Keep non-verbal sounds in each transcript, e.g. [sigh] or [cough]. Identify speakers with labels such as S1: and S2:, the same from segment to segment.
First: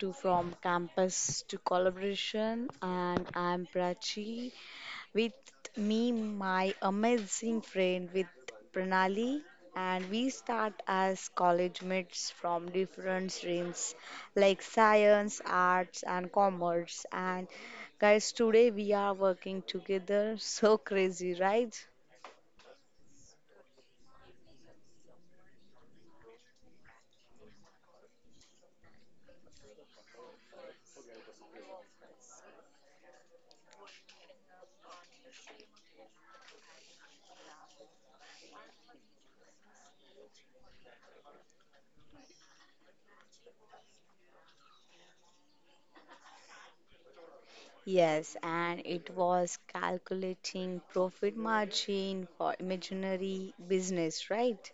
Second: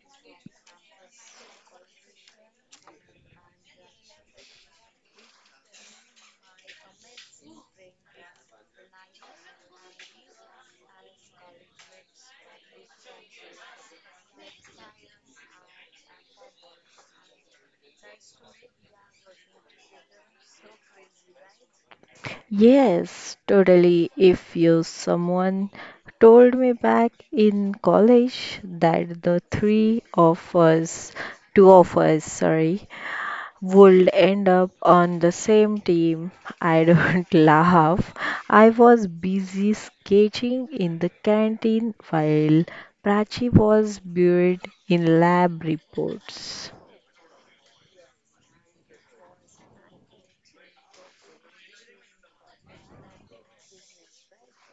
S1: to From Campus to Collaboration, and I'm Prachi. With me, my amazing friend with Pranali, and we start as college mates from different streams like science, arts, and commerce. And guys, today we are working together. [laughs] So crazy, right?
S2: Yes, totally. If you someone told me back in college that the three of us, two of us, sorry, would end up on the same team, I don't [laughs] laugh. I was busy sketching in the canteen while Prachi was buried in lab reports.
S1: Yes, and it was calculating profit margin for imaginary business, right?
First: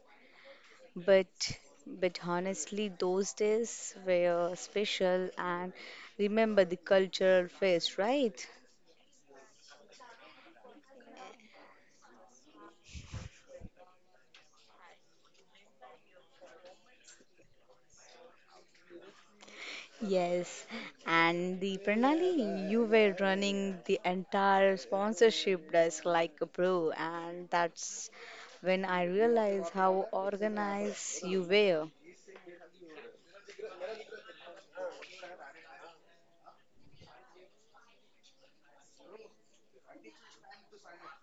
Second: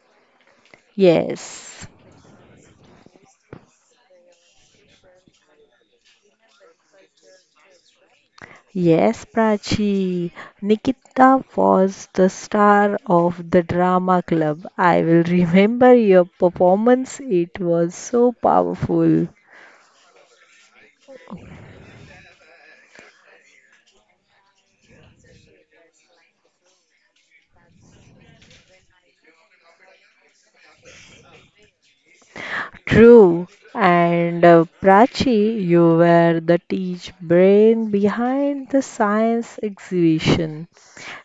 S1: But
S2: Yes.
S1: but honestly, those days were special and remember the cultural phase, right?
S2: Yes, Prachi. Nikita was the star of the drama club. I will remember your performance. It was so powerful.
S1: Yes, and the Pranali, you were running the entire sponsorship desk like a pro, and that's when I realized how organized you were.
S2: True. And Prachi, you were the teach brain behind the science exhibition.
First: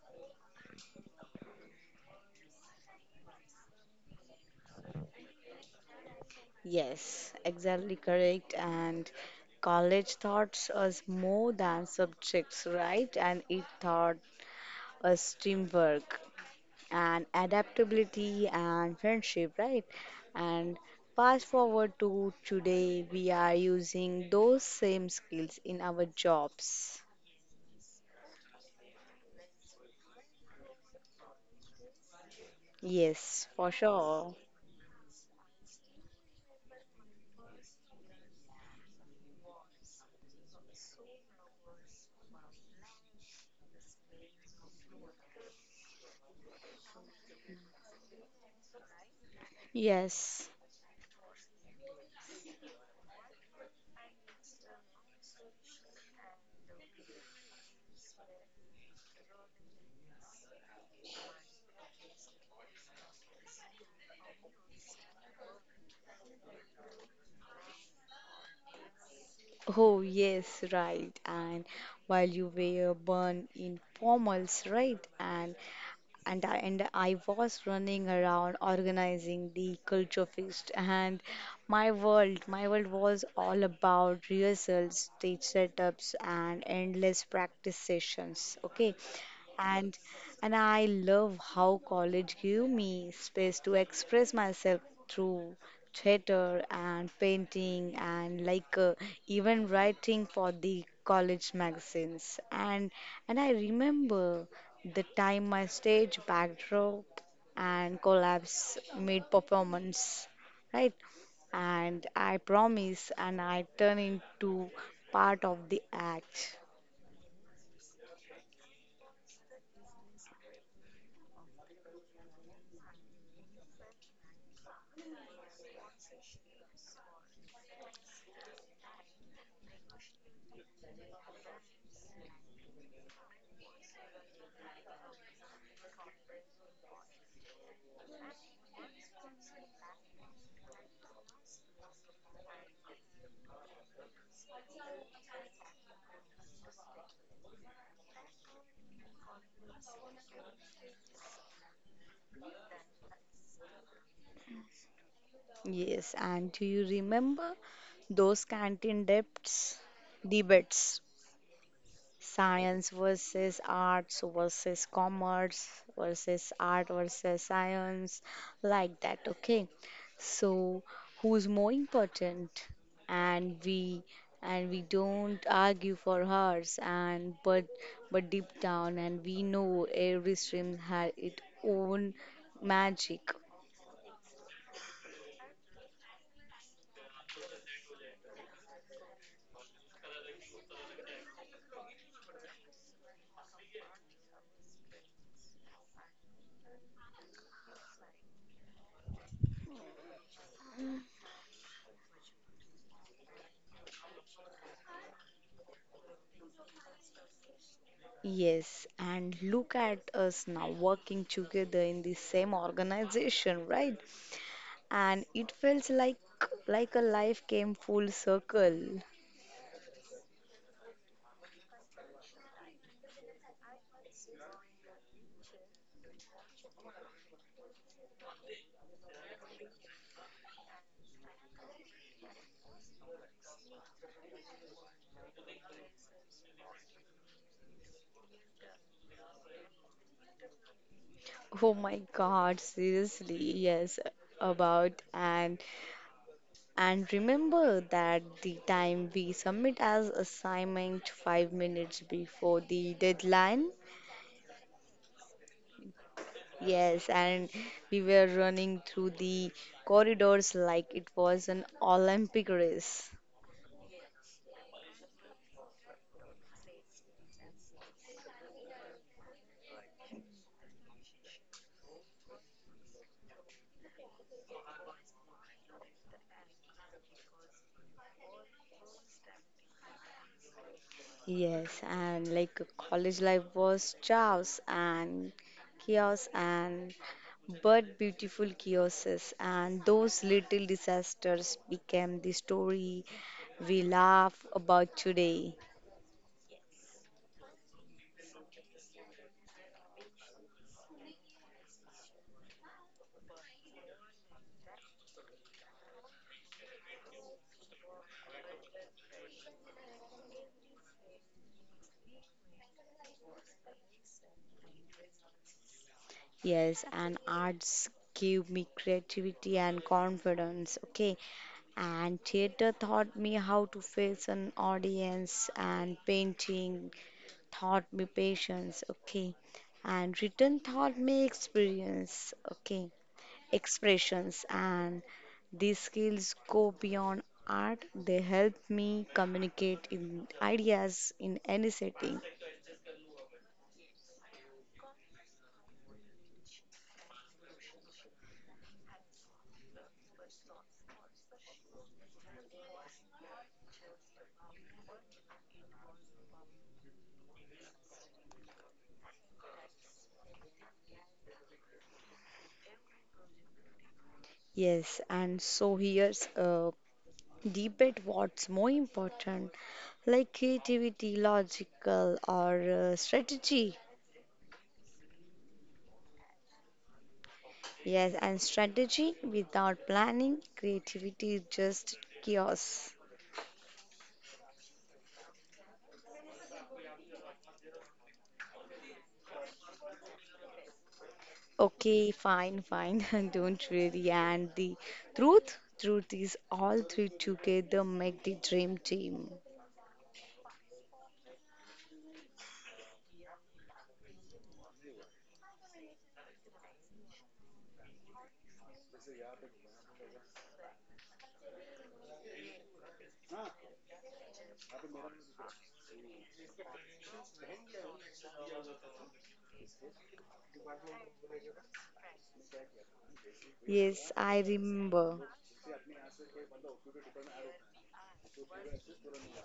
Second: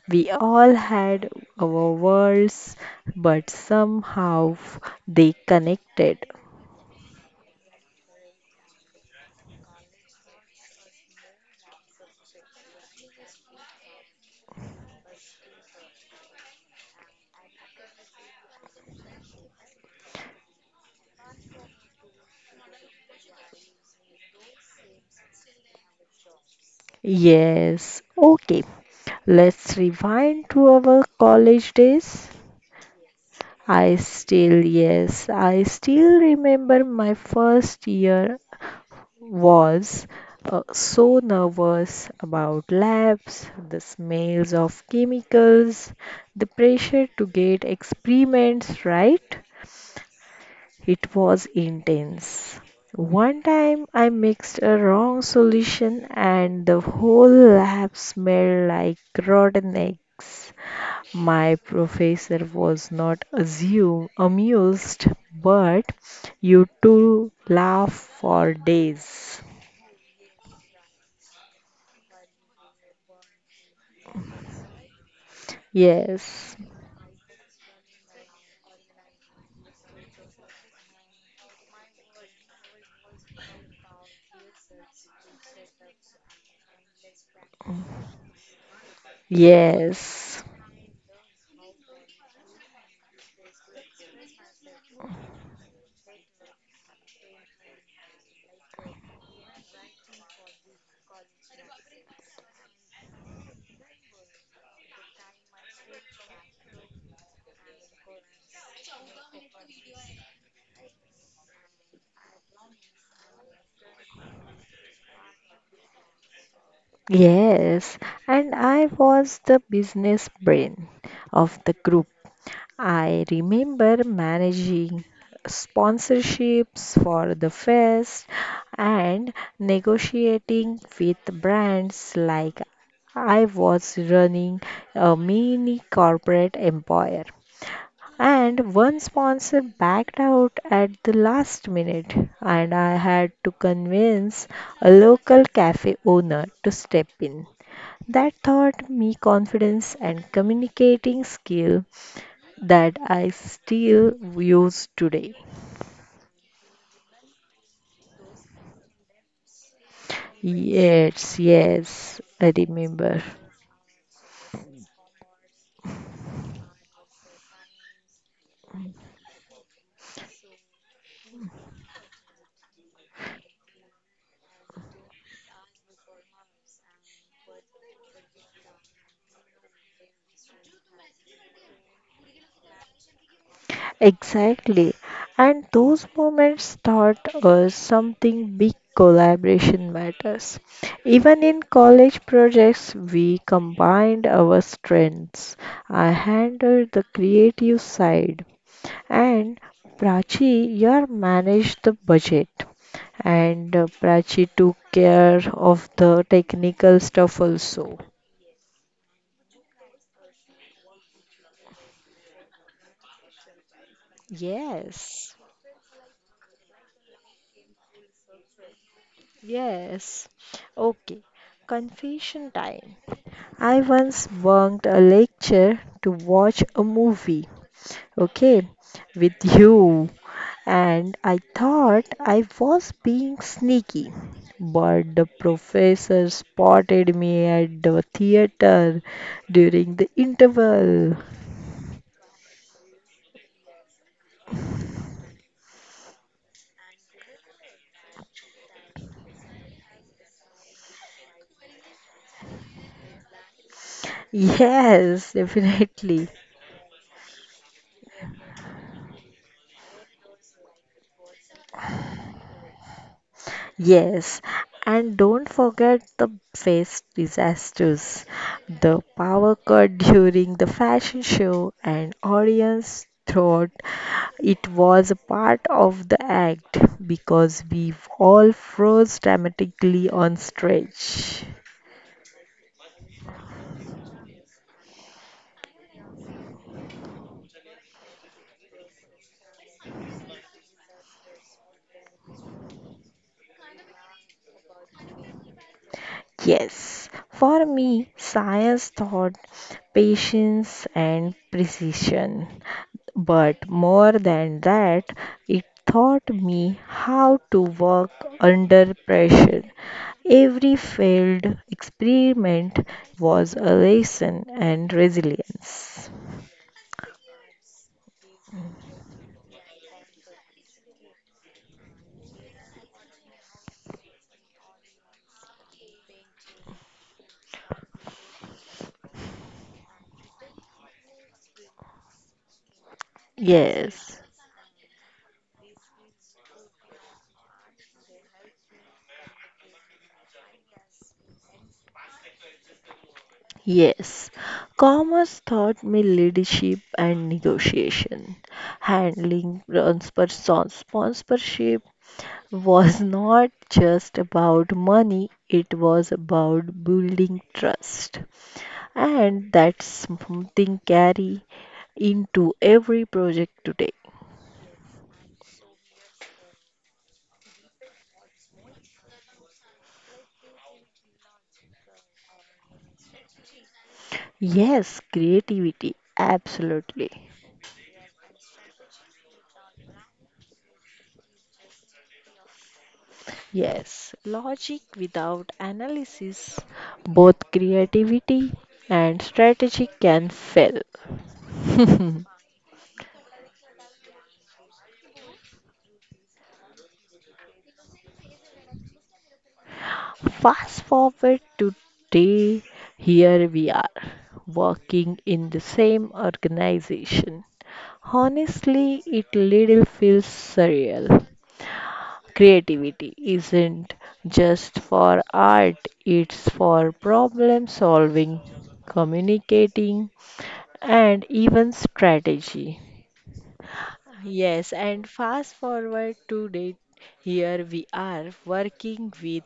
S2: We all had our worlds, but somehow they connected.
S1: Yes, exactly correct. And college taught us more than subjects, right? And it taught us teamwork and adaptability and friendship, right? And fast forward to today, we are using those same skills in our jobs.
S2: Yes. Okay. Let's rewind to our college days.
S1: Yes, for
S2: I
S1: sure.
S2: still, yes, I still remember my first year was so nervous about labs, the smells of chemicals, the pressure to get experiments right.
S1: Yes.
S2: It was intense. One time I mixed a wrong solution and the whole lab smelled like rotten eggs. My professor was not amused, but you two laugh for days.
S1: Oh, yes, right. And while you were born in formals, right? And and
S2: Yes,
S1: I, and I was running around organizing the culture feast and my world was all about rehearsals stage setups and endless practice sessions, okay, and
S2: yes,
S1: and I love how college gave me space to express myself through theater and painting and like even writing for the college magazines. And I remember the time my stage backdrop and collapse mid performance, right? And I promise, and I turn into part of the act.
S2: yes. And I was the business brain of the group. I remember managing sponsorships for the fest and negotiating with brands like I was running a mini corporate empire. And one sponsor backed out at the last minute, and I had to convince a local cafe owner to step in. That taught me confidence and communicating skill that I still use today.
S1: Yes, and do you remember those debates?
S2: Yes, I
S1: Science
S2: remember.
S1: versus arts versus commerce versus art versus science, like that, okay? So, who's more important? And we and we don't argue for hers and but deep down and we know every stream has its own magic.
S2: Exactly. And those moments taught us something big collaboration matters. Even in college projects, we combined our strengths. I handled the creative side, and Prachi, you managed the budget. And Prachi took care of the technical stuff also.
S1: Yes, and look at us now working together in the same organization, right? And
S2: Yes,
S1: it felt like a life came full circle.
S2: yes. Okay, confession time. I once bunked a lecture to watch a movie, okay, with you, and I thought I was being sneaky. But the professor spotted me at the theater during the interval.
S1: Oh my God, seriously, yes, about and remember that the time we submit as assignment 5 minutes before the deadline.
S2: [laughs] Yes, definitely.
S1: Yes, and we were running through the corridors like it was an Olympic race.
S2: Yes, and don't forget the face disasters. The power cut [laughs] during the fashion show and audience thought it was a part of the act because we all froze dramatically on stage.
S1: Yes, and like college life was chaos and but beautiful chaoses and those little disasters became the story we laugh about today.
S2: Yes, for me, science taught patience and precision. But more than that, it taught me how to work under pressure. Every failed experiment was a lesson and resilience.
S1: Yes, and arts gave me creativity and confidence, okay? And theater taught me how to face an audience and painting thought me patience, okay, and written thought me experience, okay,
S2: Yes.
S1: expressions, and these skills go beyond art. They help me communicate in ideas in any setting.
S2: Yes, commerce taught me leadership and negotiation. Handling sponsorship was not just about money, it was about building trust. And that's something carry into every project today.
S1: Yes, and so here's a debate. What's more important, like creativity, logical, or strategy?
S2: Yes, creativity, absolutely.
S1: Yes, and strategy without planning, creativity is just chaos.
S2: Yes, logic without analysis, both creativity and strategy can fail.
S1: Okay,
S2: [laughs]
S1: fine, fine. [laughs] Don't really. And the truth is all three together make the dream team.
S2: Fast forward to today, here we are, working in the same organization. Honestly, it little feels surreal. Creativity isn't just for art, it's for problem solving, communicating, and even strategy.
S1: Yes, I
S2: Yes, and
S1: remember.
S2: fast forward to date, here we are working with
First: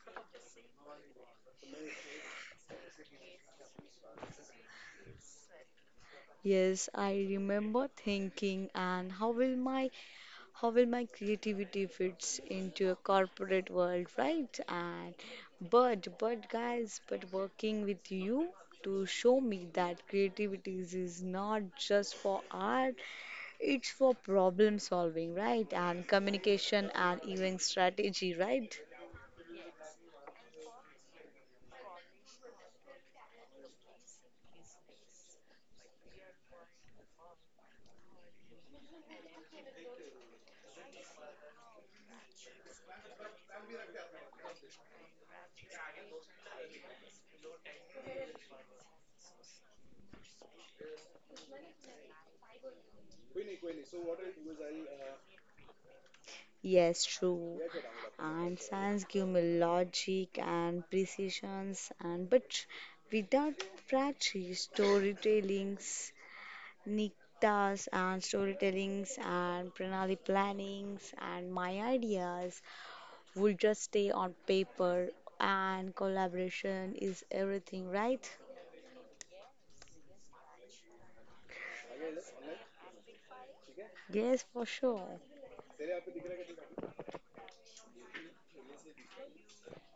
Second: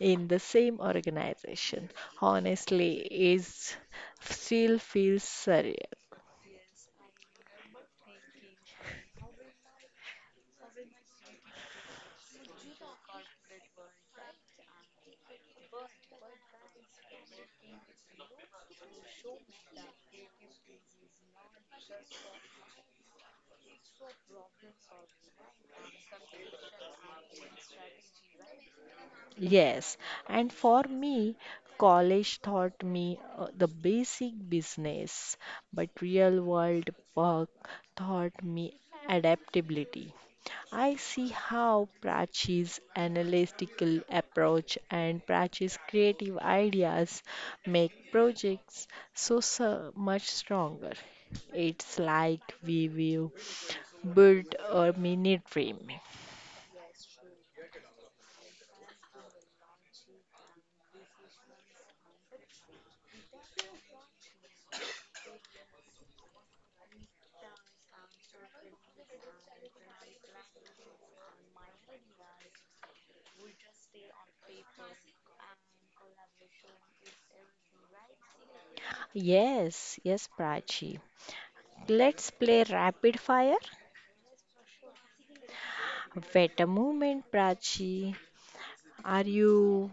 S2: in the same organization. Honestly, it still feels surreal.
S1: Yes, I remember thinking and how will my creativity fits into a corporate world, right? And but guys, but working with you to show me that creativity is not just for art. It's for problem solving, right? And communication and even strategy, right?
S2: Yes, and for me, college taught me the basic business, but real world work taught me adaptability. I see how Prachi's analytical approach and Prachi's creative ideas make projects so, so much stronger. It's like we will build a mini dream.
S1: Yes, true. And science give me logic and precisions and but without practice, storytellings, niktas and storytellings and pranali plannings and my ideas will just stay on paper, and collaboration is everything, right?
S2: Yes, Prachi. Let's play rapid fire.
S1: Yes, for sure.
S2: Wait a moment, Prachi. Are you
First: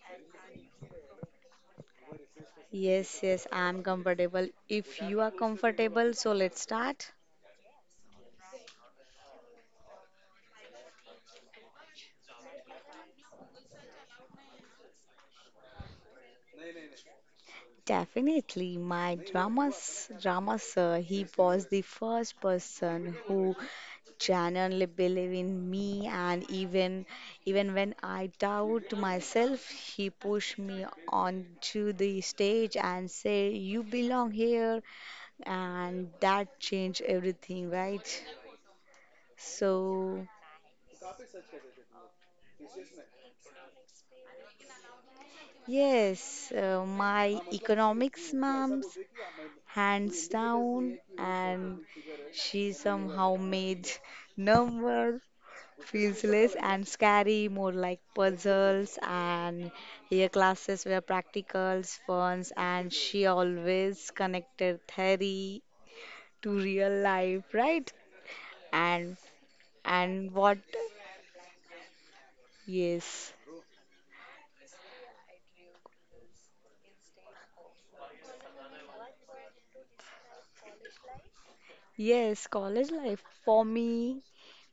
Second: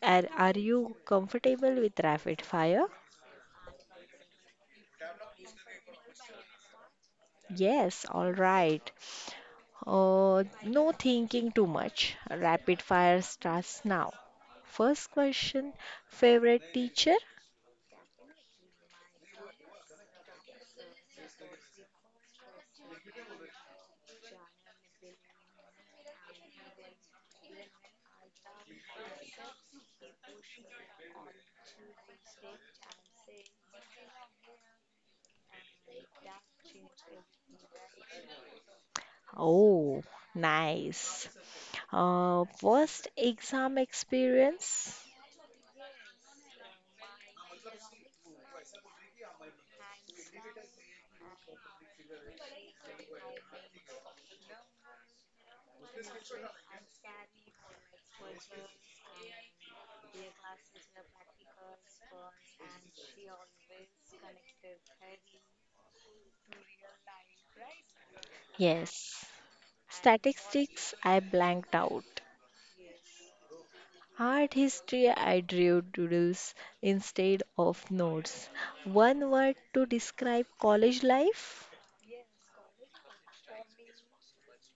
S2: are you comfortable with rapid fire?
S1: Yes, yes, I'm comfortable. If you are comfortable, so let's start.
S2: Yes, all right. No thinking too much. Rapid fire starts now. First question, favorite teacher?
S1: Definitely, my drama sir, he was the first person who genuinely believed in me, and even when I doubt myself, he pushed me onto the stage and say, "You belong here," and that changed everything, right?
S2: Oh,
S1: So.
S2: nice. Worst exam experience?
S1: Yes, my economics ma'ams, hands down, and she somehow made [laughs] numbers feels less and scary, more like puzzles. And her classes were practicals, funs, and she always connected theory to real life, right? And
S2: Yes.
S1: and what?
S2: Statistics, I blanked out.
S1: Yes,
S2: Art history, I drew doodles instead of notes. One word to describe college life?
S1: yes, college life for me.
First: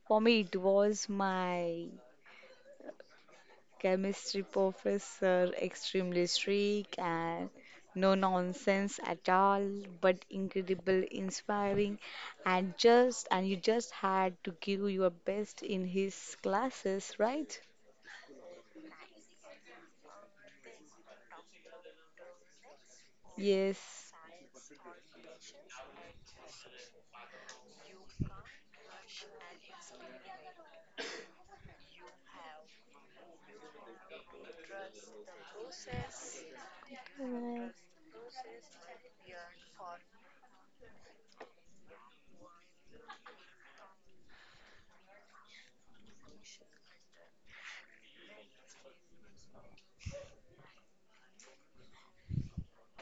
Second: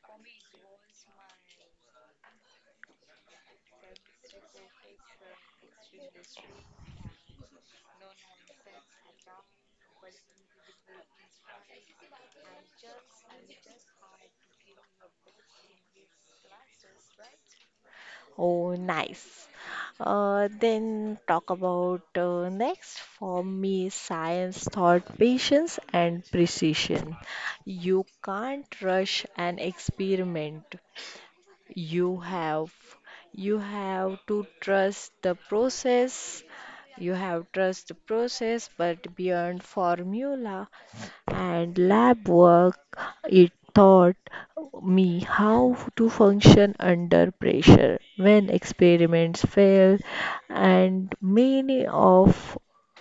S1: For me, it was my chemistry professor, extremely strict and no nonsense at all, but incredible, inspiring, and just and you just had to give your best in his classes, right?
S2: Oh, nice. Then talk about next. For me,
S1: Yes.
S2: science taught patience and precision. You can't rush an experiment. you have you have to trust the process
S1: Correct.
S2: but beyond formula and lab work it taught me how to function under pressure when experiments fail and many of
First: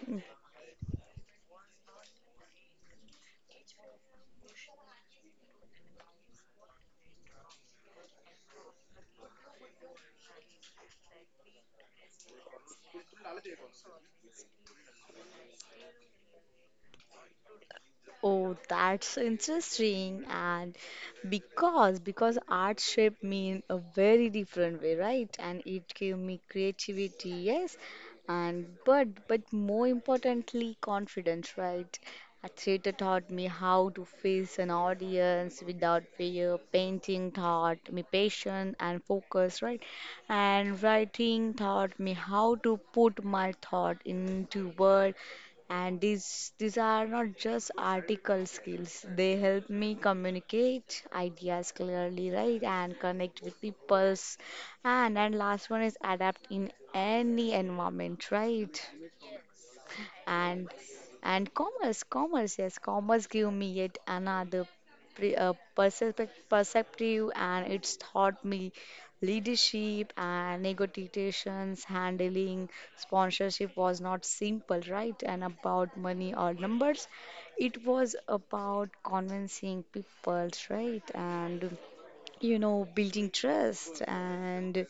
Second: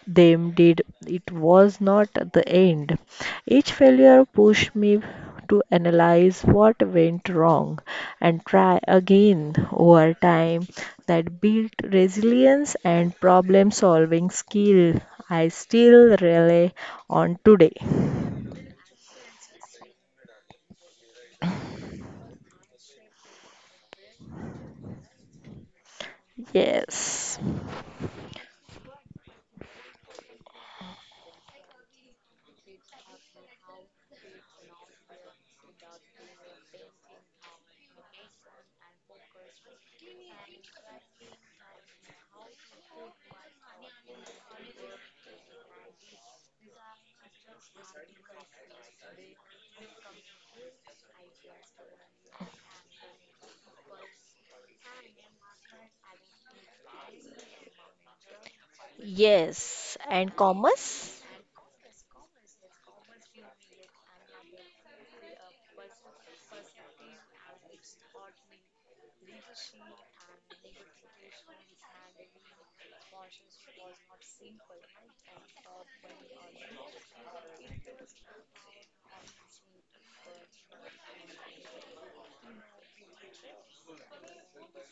S2: them did. It was not the end. Each failure pushed me to analyze what went wrong and try again over time that built resilience and problem solving skill I still rely on today.
S1: Oh, that's interesting. And because art shape me in a very different way, right? And it gave me creativity,
S2: Yes.
S1: yes. And but more importantly, confidence, right? A theater taught me how to face an audience without fear. Painting taught me patience and focus, right? And writing taught me how to put my thought into word. And these are not just article skills. They help me communicate ideas clearly, right, and connect with peoples. And last one is adapt in any environment, right?
S2: Yes, and
S1: and
S2: commerce?
S1: and commerce commerce, yes, commerce give me yet another perspective perceptive, and it's taught me leadership and negotiations. Handling sponsorship was not simple, right, and about money or numbers. It was about convincing people, right, and you know, building trust and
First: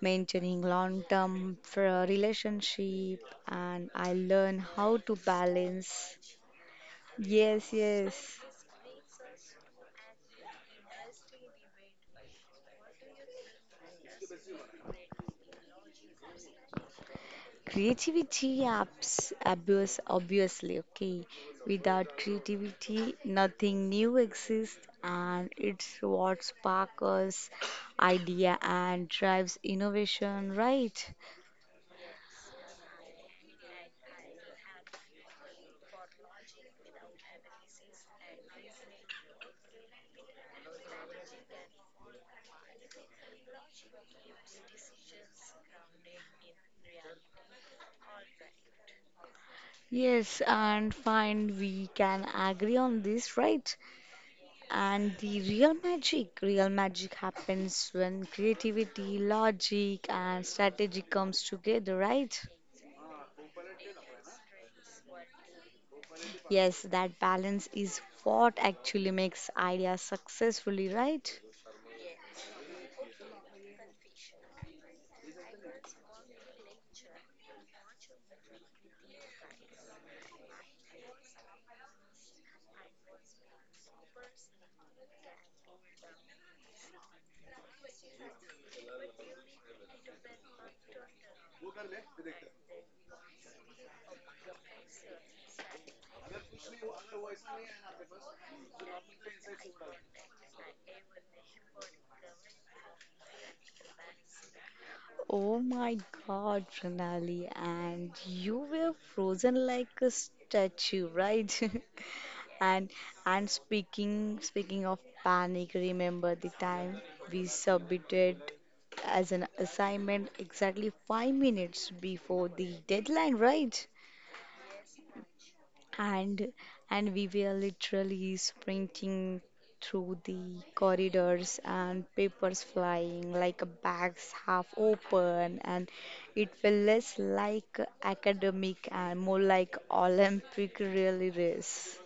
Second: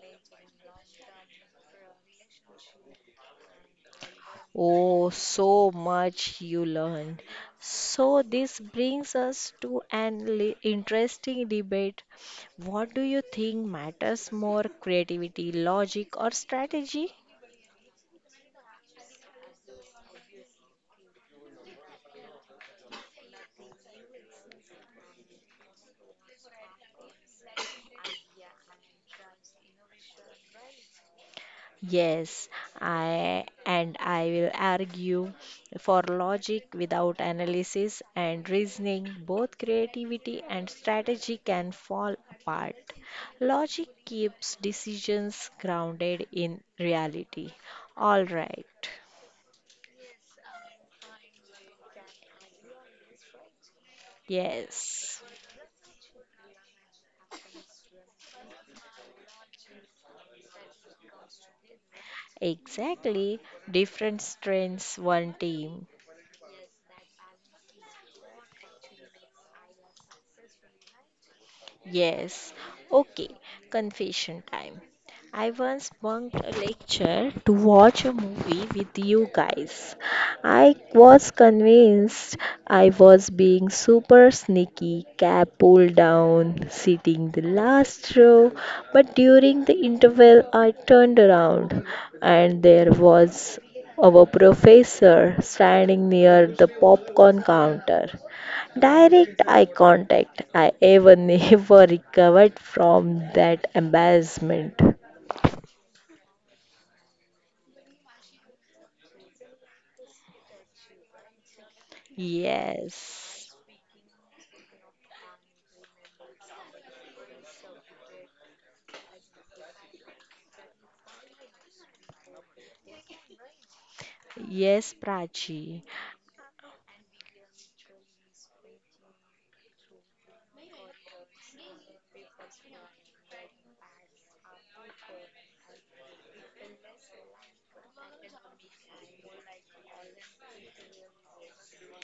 S1: maintaining long term for a relationship. And I learn how
S2: Oh,
S1: to
S2: so
S1: balance.
S2: much you learned.
S1: Yes,
S2: So,
S1: yes.
S2: this brings us to an interesting debate. What do you think matters more, creativity, logic, or strategy?
S1: Creativity apps abuse obviously, okay. Without creativity nothing new exists, and it's what sparks idea and drives innovation, right?
S2: Yes, I will argue for logic without analysis and reasoning, both creativity and strategy can fall apart. Logic keeps decisions grounded in reality. All right.
S1: Yes, and fine, we can agree on this, right? And
S2: Yes.
S1: the real magic happens when creativity, logic, and strategy comes together, right?
S2: Exactly. Different strengths, one team.
S1: Yes, that balance is what actually makes ideas successfully, right?
S2: Yes. Okay. Confession time. I once bunked a lecture to watch a movie with you guys. I was convinced I was being super sneaky, cap pulled down, sitting the last row, but during the interval I turned around and there was our professor standing near the popcorn counter. Direct eye contact. I ever [laughs] never recovered from that embarrassment.
S1: Oh my God, Pranali, and you were frozen like a statue, right? [laughs] And and
S2: Yes.
S1: speaking of panic, remember the time we submitted as an assignment exactly 5 minutes before the deadline, right?
S2: Yes, Prachi.
S1: and and we were literally sprinting through the corridors and papers flying like a bags half open, and it felt less like academic and more like olympic really race.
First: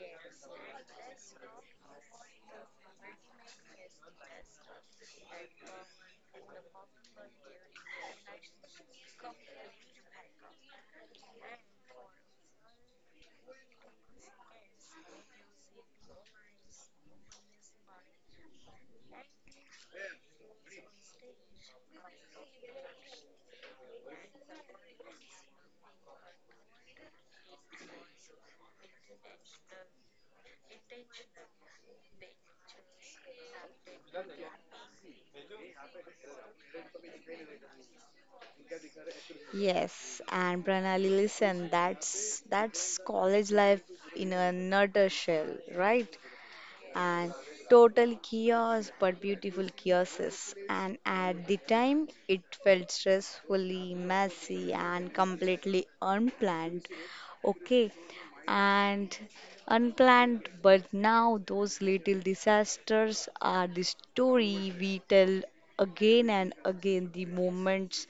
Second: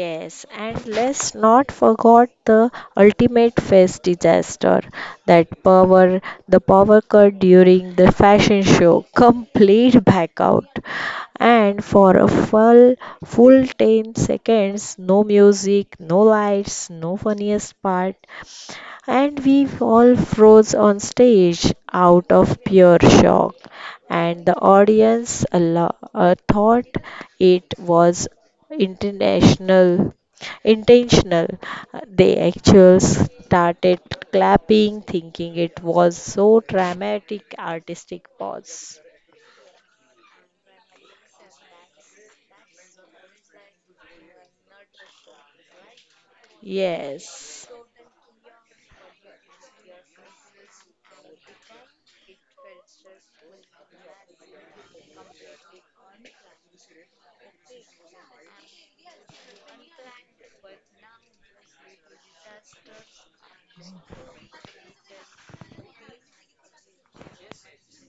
S2: Yes, and let's not forget the ultimate face disaster, that power the power cut during the fashion show, complete blackout, and for a full 10 seconds, no music, no lights, no funniest part, and we all froze on stage out of pure shock, and the audience thought it was international intentional. They actually started clapping thinking it was so dramatic artistic pause.
S1: Yes, and pranali listen, that's college life in a nutshell, right. And
S2: Yes.
S1: total chaos but beautiful chaoses, and at the time it felt stressfully messy and completely unplanned, okay, and unplanned, but now those little disasters are the story we tell again and again, the moments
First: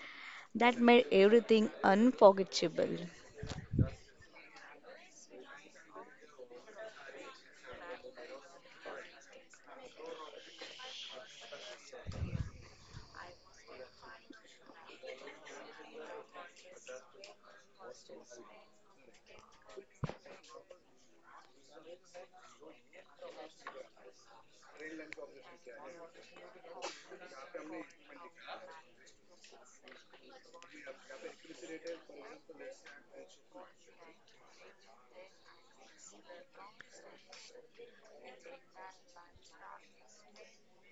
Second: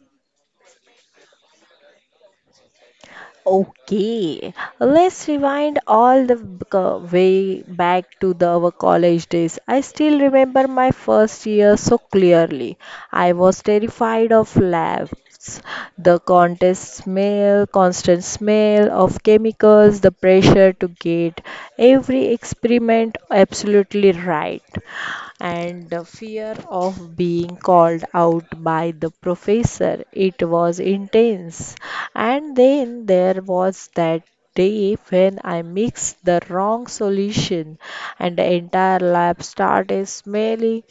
S1: that made everything unforgettable.
S2: Okay, let's rewind all the way back to our college days. I still remember my first year so clearly. I was terrified of labs, constant smell of chemicals, the pressure to get every experiment absolutely right and the fear of being called out by the professor. It was intense. And then there was that day when I mixed the wrong solution and the entire lab started smelling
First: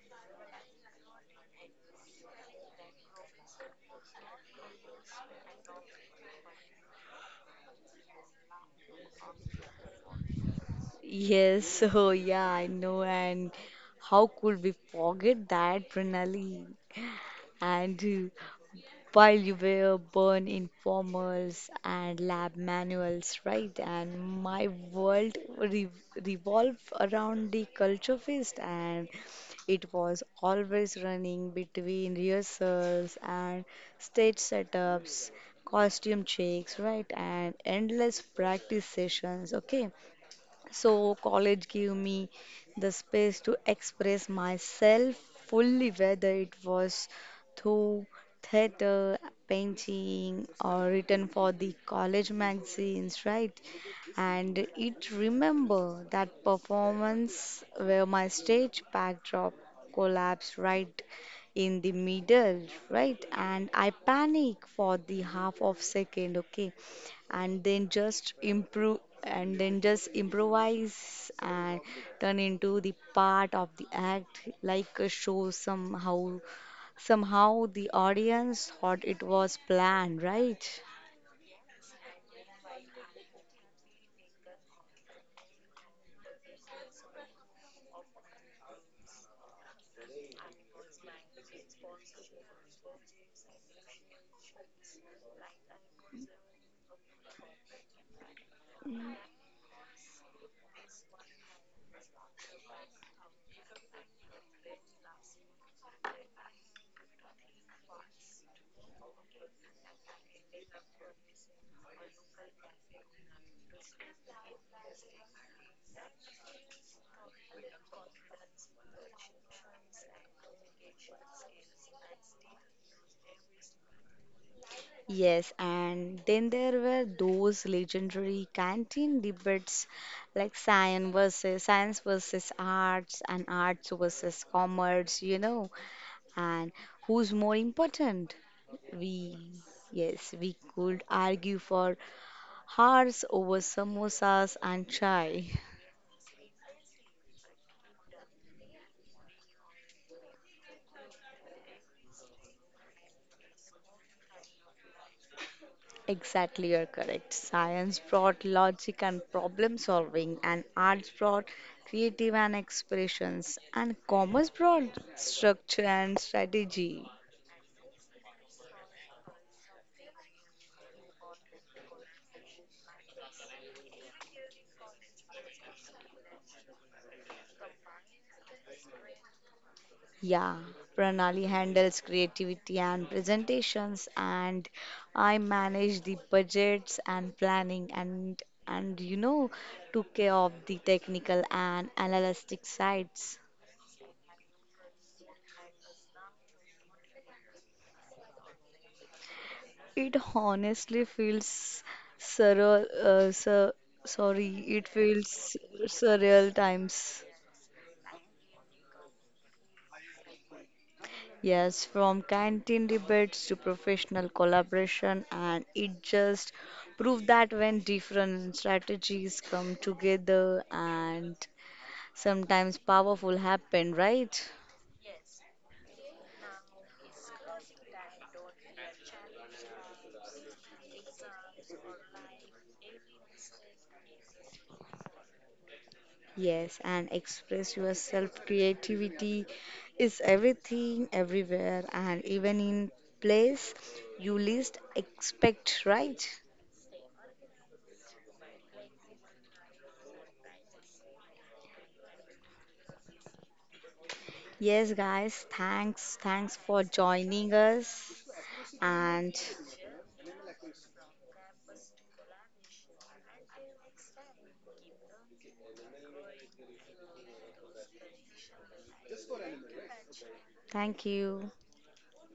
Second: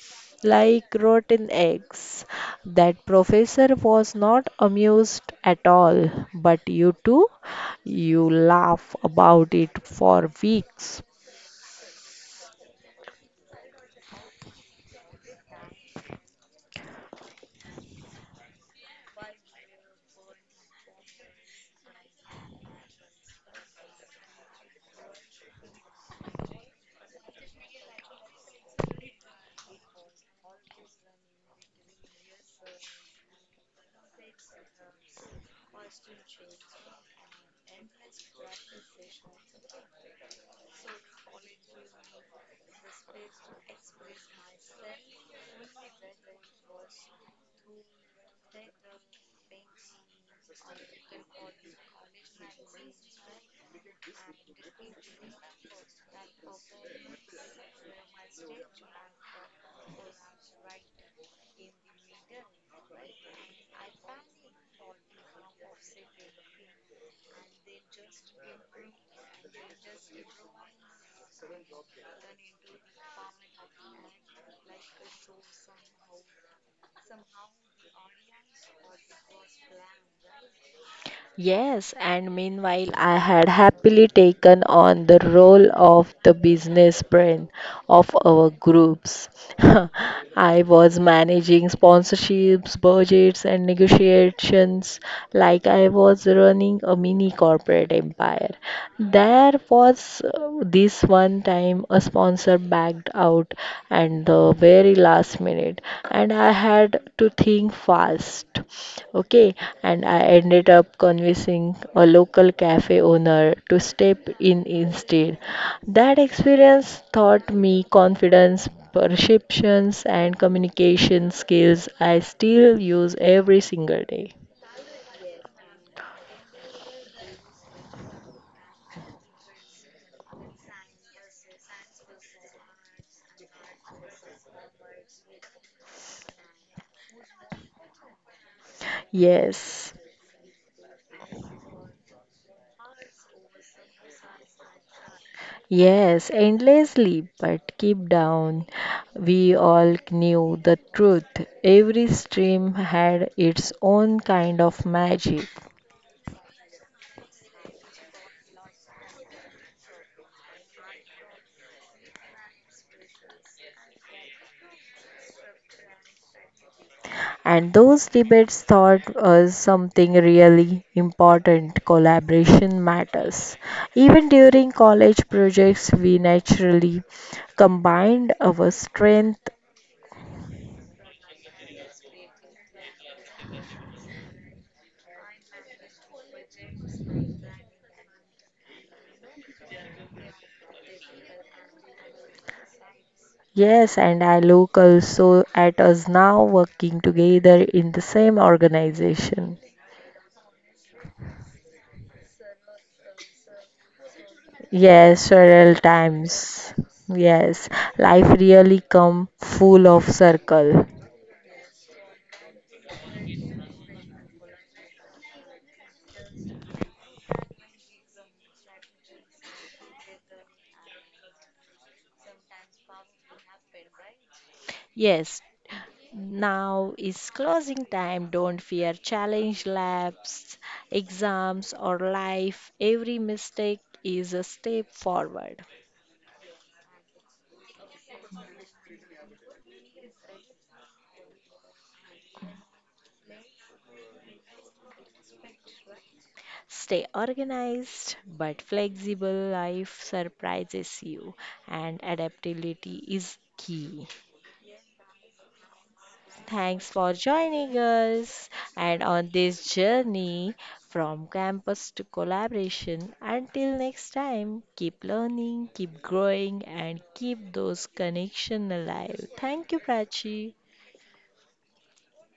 S2: like rotten eggs. That professor was not amused at all, but you too, you laugh about it for weeks.
S1: Yes, [laughs] so yeah, I know. And how could we forget that, Pranali? And while you were born in formals and lab manuals, right? And my world re revolved around the culture fest, and it was always running between rehearsals and stage setups, costume checks, right? And endless practice sessions, okay? So, college gave me the space to express myself fully, whether it was through theater, painting, or written for the college magazines, right? And it remember that performance where my stage backdrop collapsed right in the middle, right? And I panic for the half of second, okay? And then just improvise and turn into the part of the act, like a show, somehow the audience thought it was planned, right?
S2: Yes, and meanwhile, I had happily taken on the role of the business brain of our groups. [laughs] I was managing sponsorships, budgets, and negotiations like I was running a mini corporate empire. There was this one time a sponsor backed out and the very last minute and I had to think fast. Okay, and I ended up convincing a local cafe owner to step in instead. That experience taught me confidence, perceptions, and communication skills I still use every single day.
S1: Yes, and then there were those legendary canteen debates like science versus arts and arts versus commerce, you know, and who's more important? We,
S2: Yes.
S1: yes, we could argue for hours over samosas and chai.
S2: Yes, endlessly, but keep down. We all knew the truth. Every stream had its own kind of magic,
S1: Exactly, you're correct. Science brought logic and problem solving, and arts brought creative and expressions, and commerce brought structure and strategy.
S2: and those debates taught us something really important collaboration matters. Even during college projects, we naturally combined our strength.
S1: Yeah, Pranali handles creativity and presentations, and I manage the budgets and planning, and you know, took care of the technical and analytic sides.
S2: Yes, and I look also at us now working together in the same organization.
S1: It honestly feels surreal, uh, sur sorry, it
S2: Yes,
S1: feels
S2: several
S1: surreal
S2: times.
S1: times.
S2: Yes, life really come full of circle.
S1: Yes, from canteen debates to professional collaboration, and it just proved that when different strategies come together and sometimes powerful happen, right?
S2: Yes, now is closing time. Don't fear challenge labs, exams, or life. Every mistake is a step forward.
S1: Yes, and express yourself. Creativity is everything, everywhere, and even in place you least expect, right?
S2: Stay organized, but flexible life surprises you, and adaptability is key.
S1: Yes, guys, thanks. Thanks for
S2: Thanks for
S1: joining
S2: joining
S1: us,
S2: us and on
S1: and
S2: this journey from campus to collaboration. Until next time, keep learning, keep growing, and keep those connections alive. Thank you, Prachi.
S1: thank you.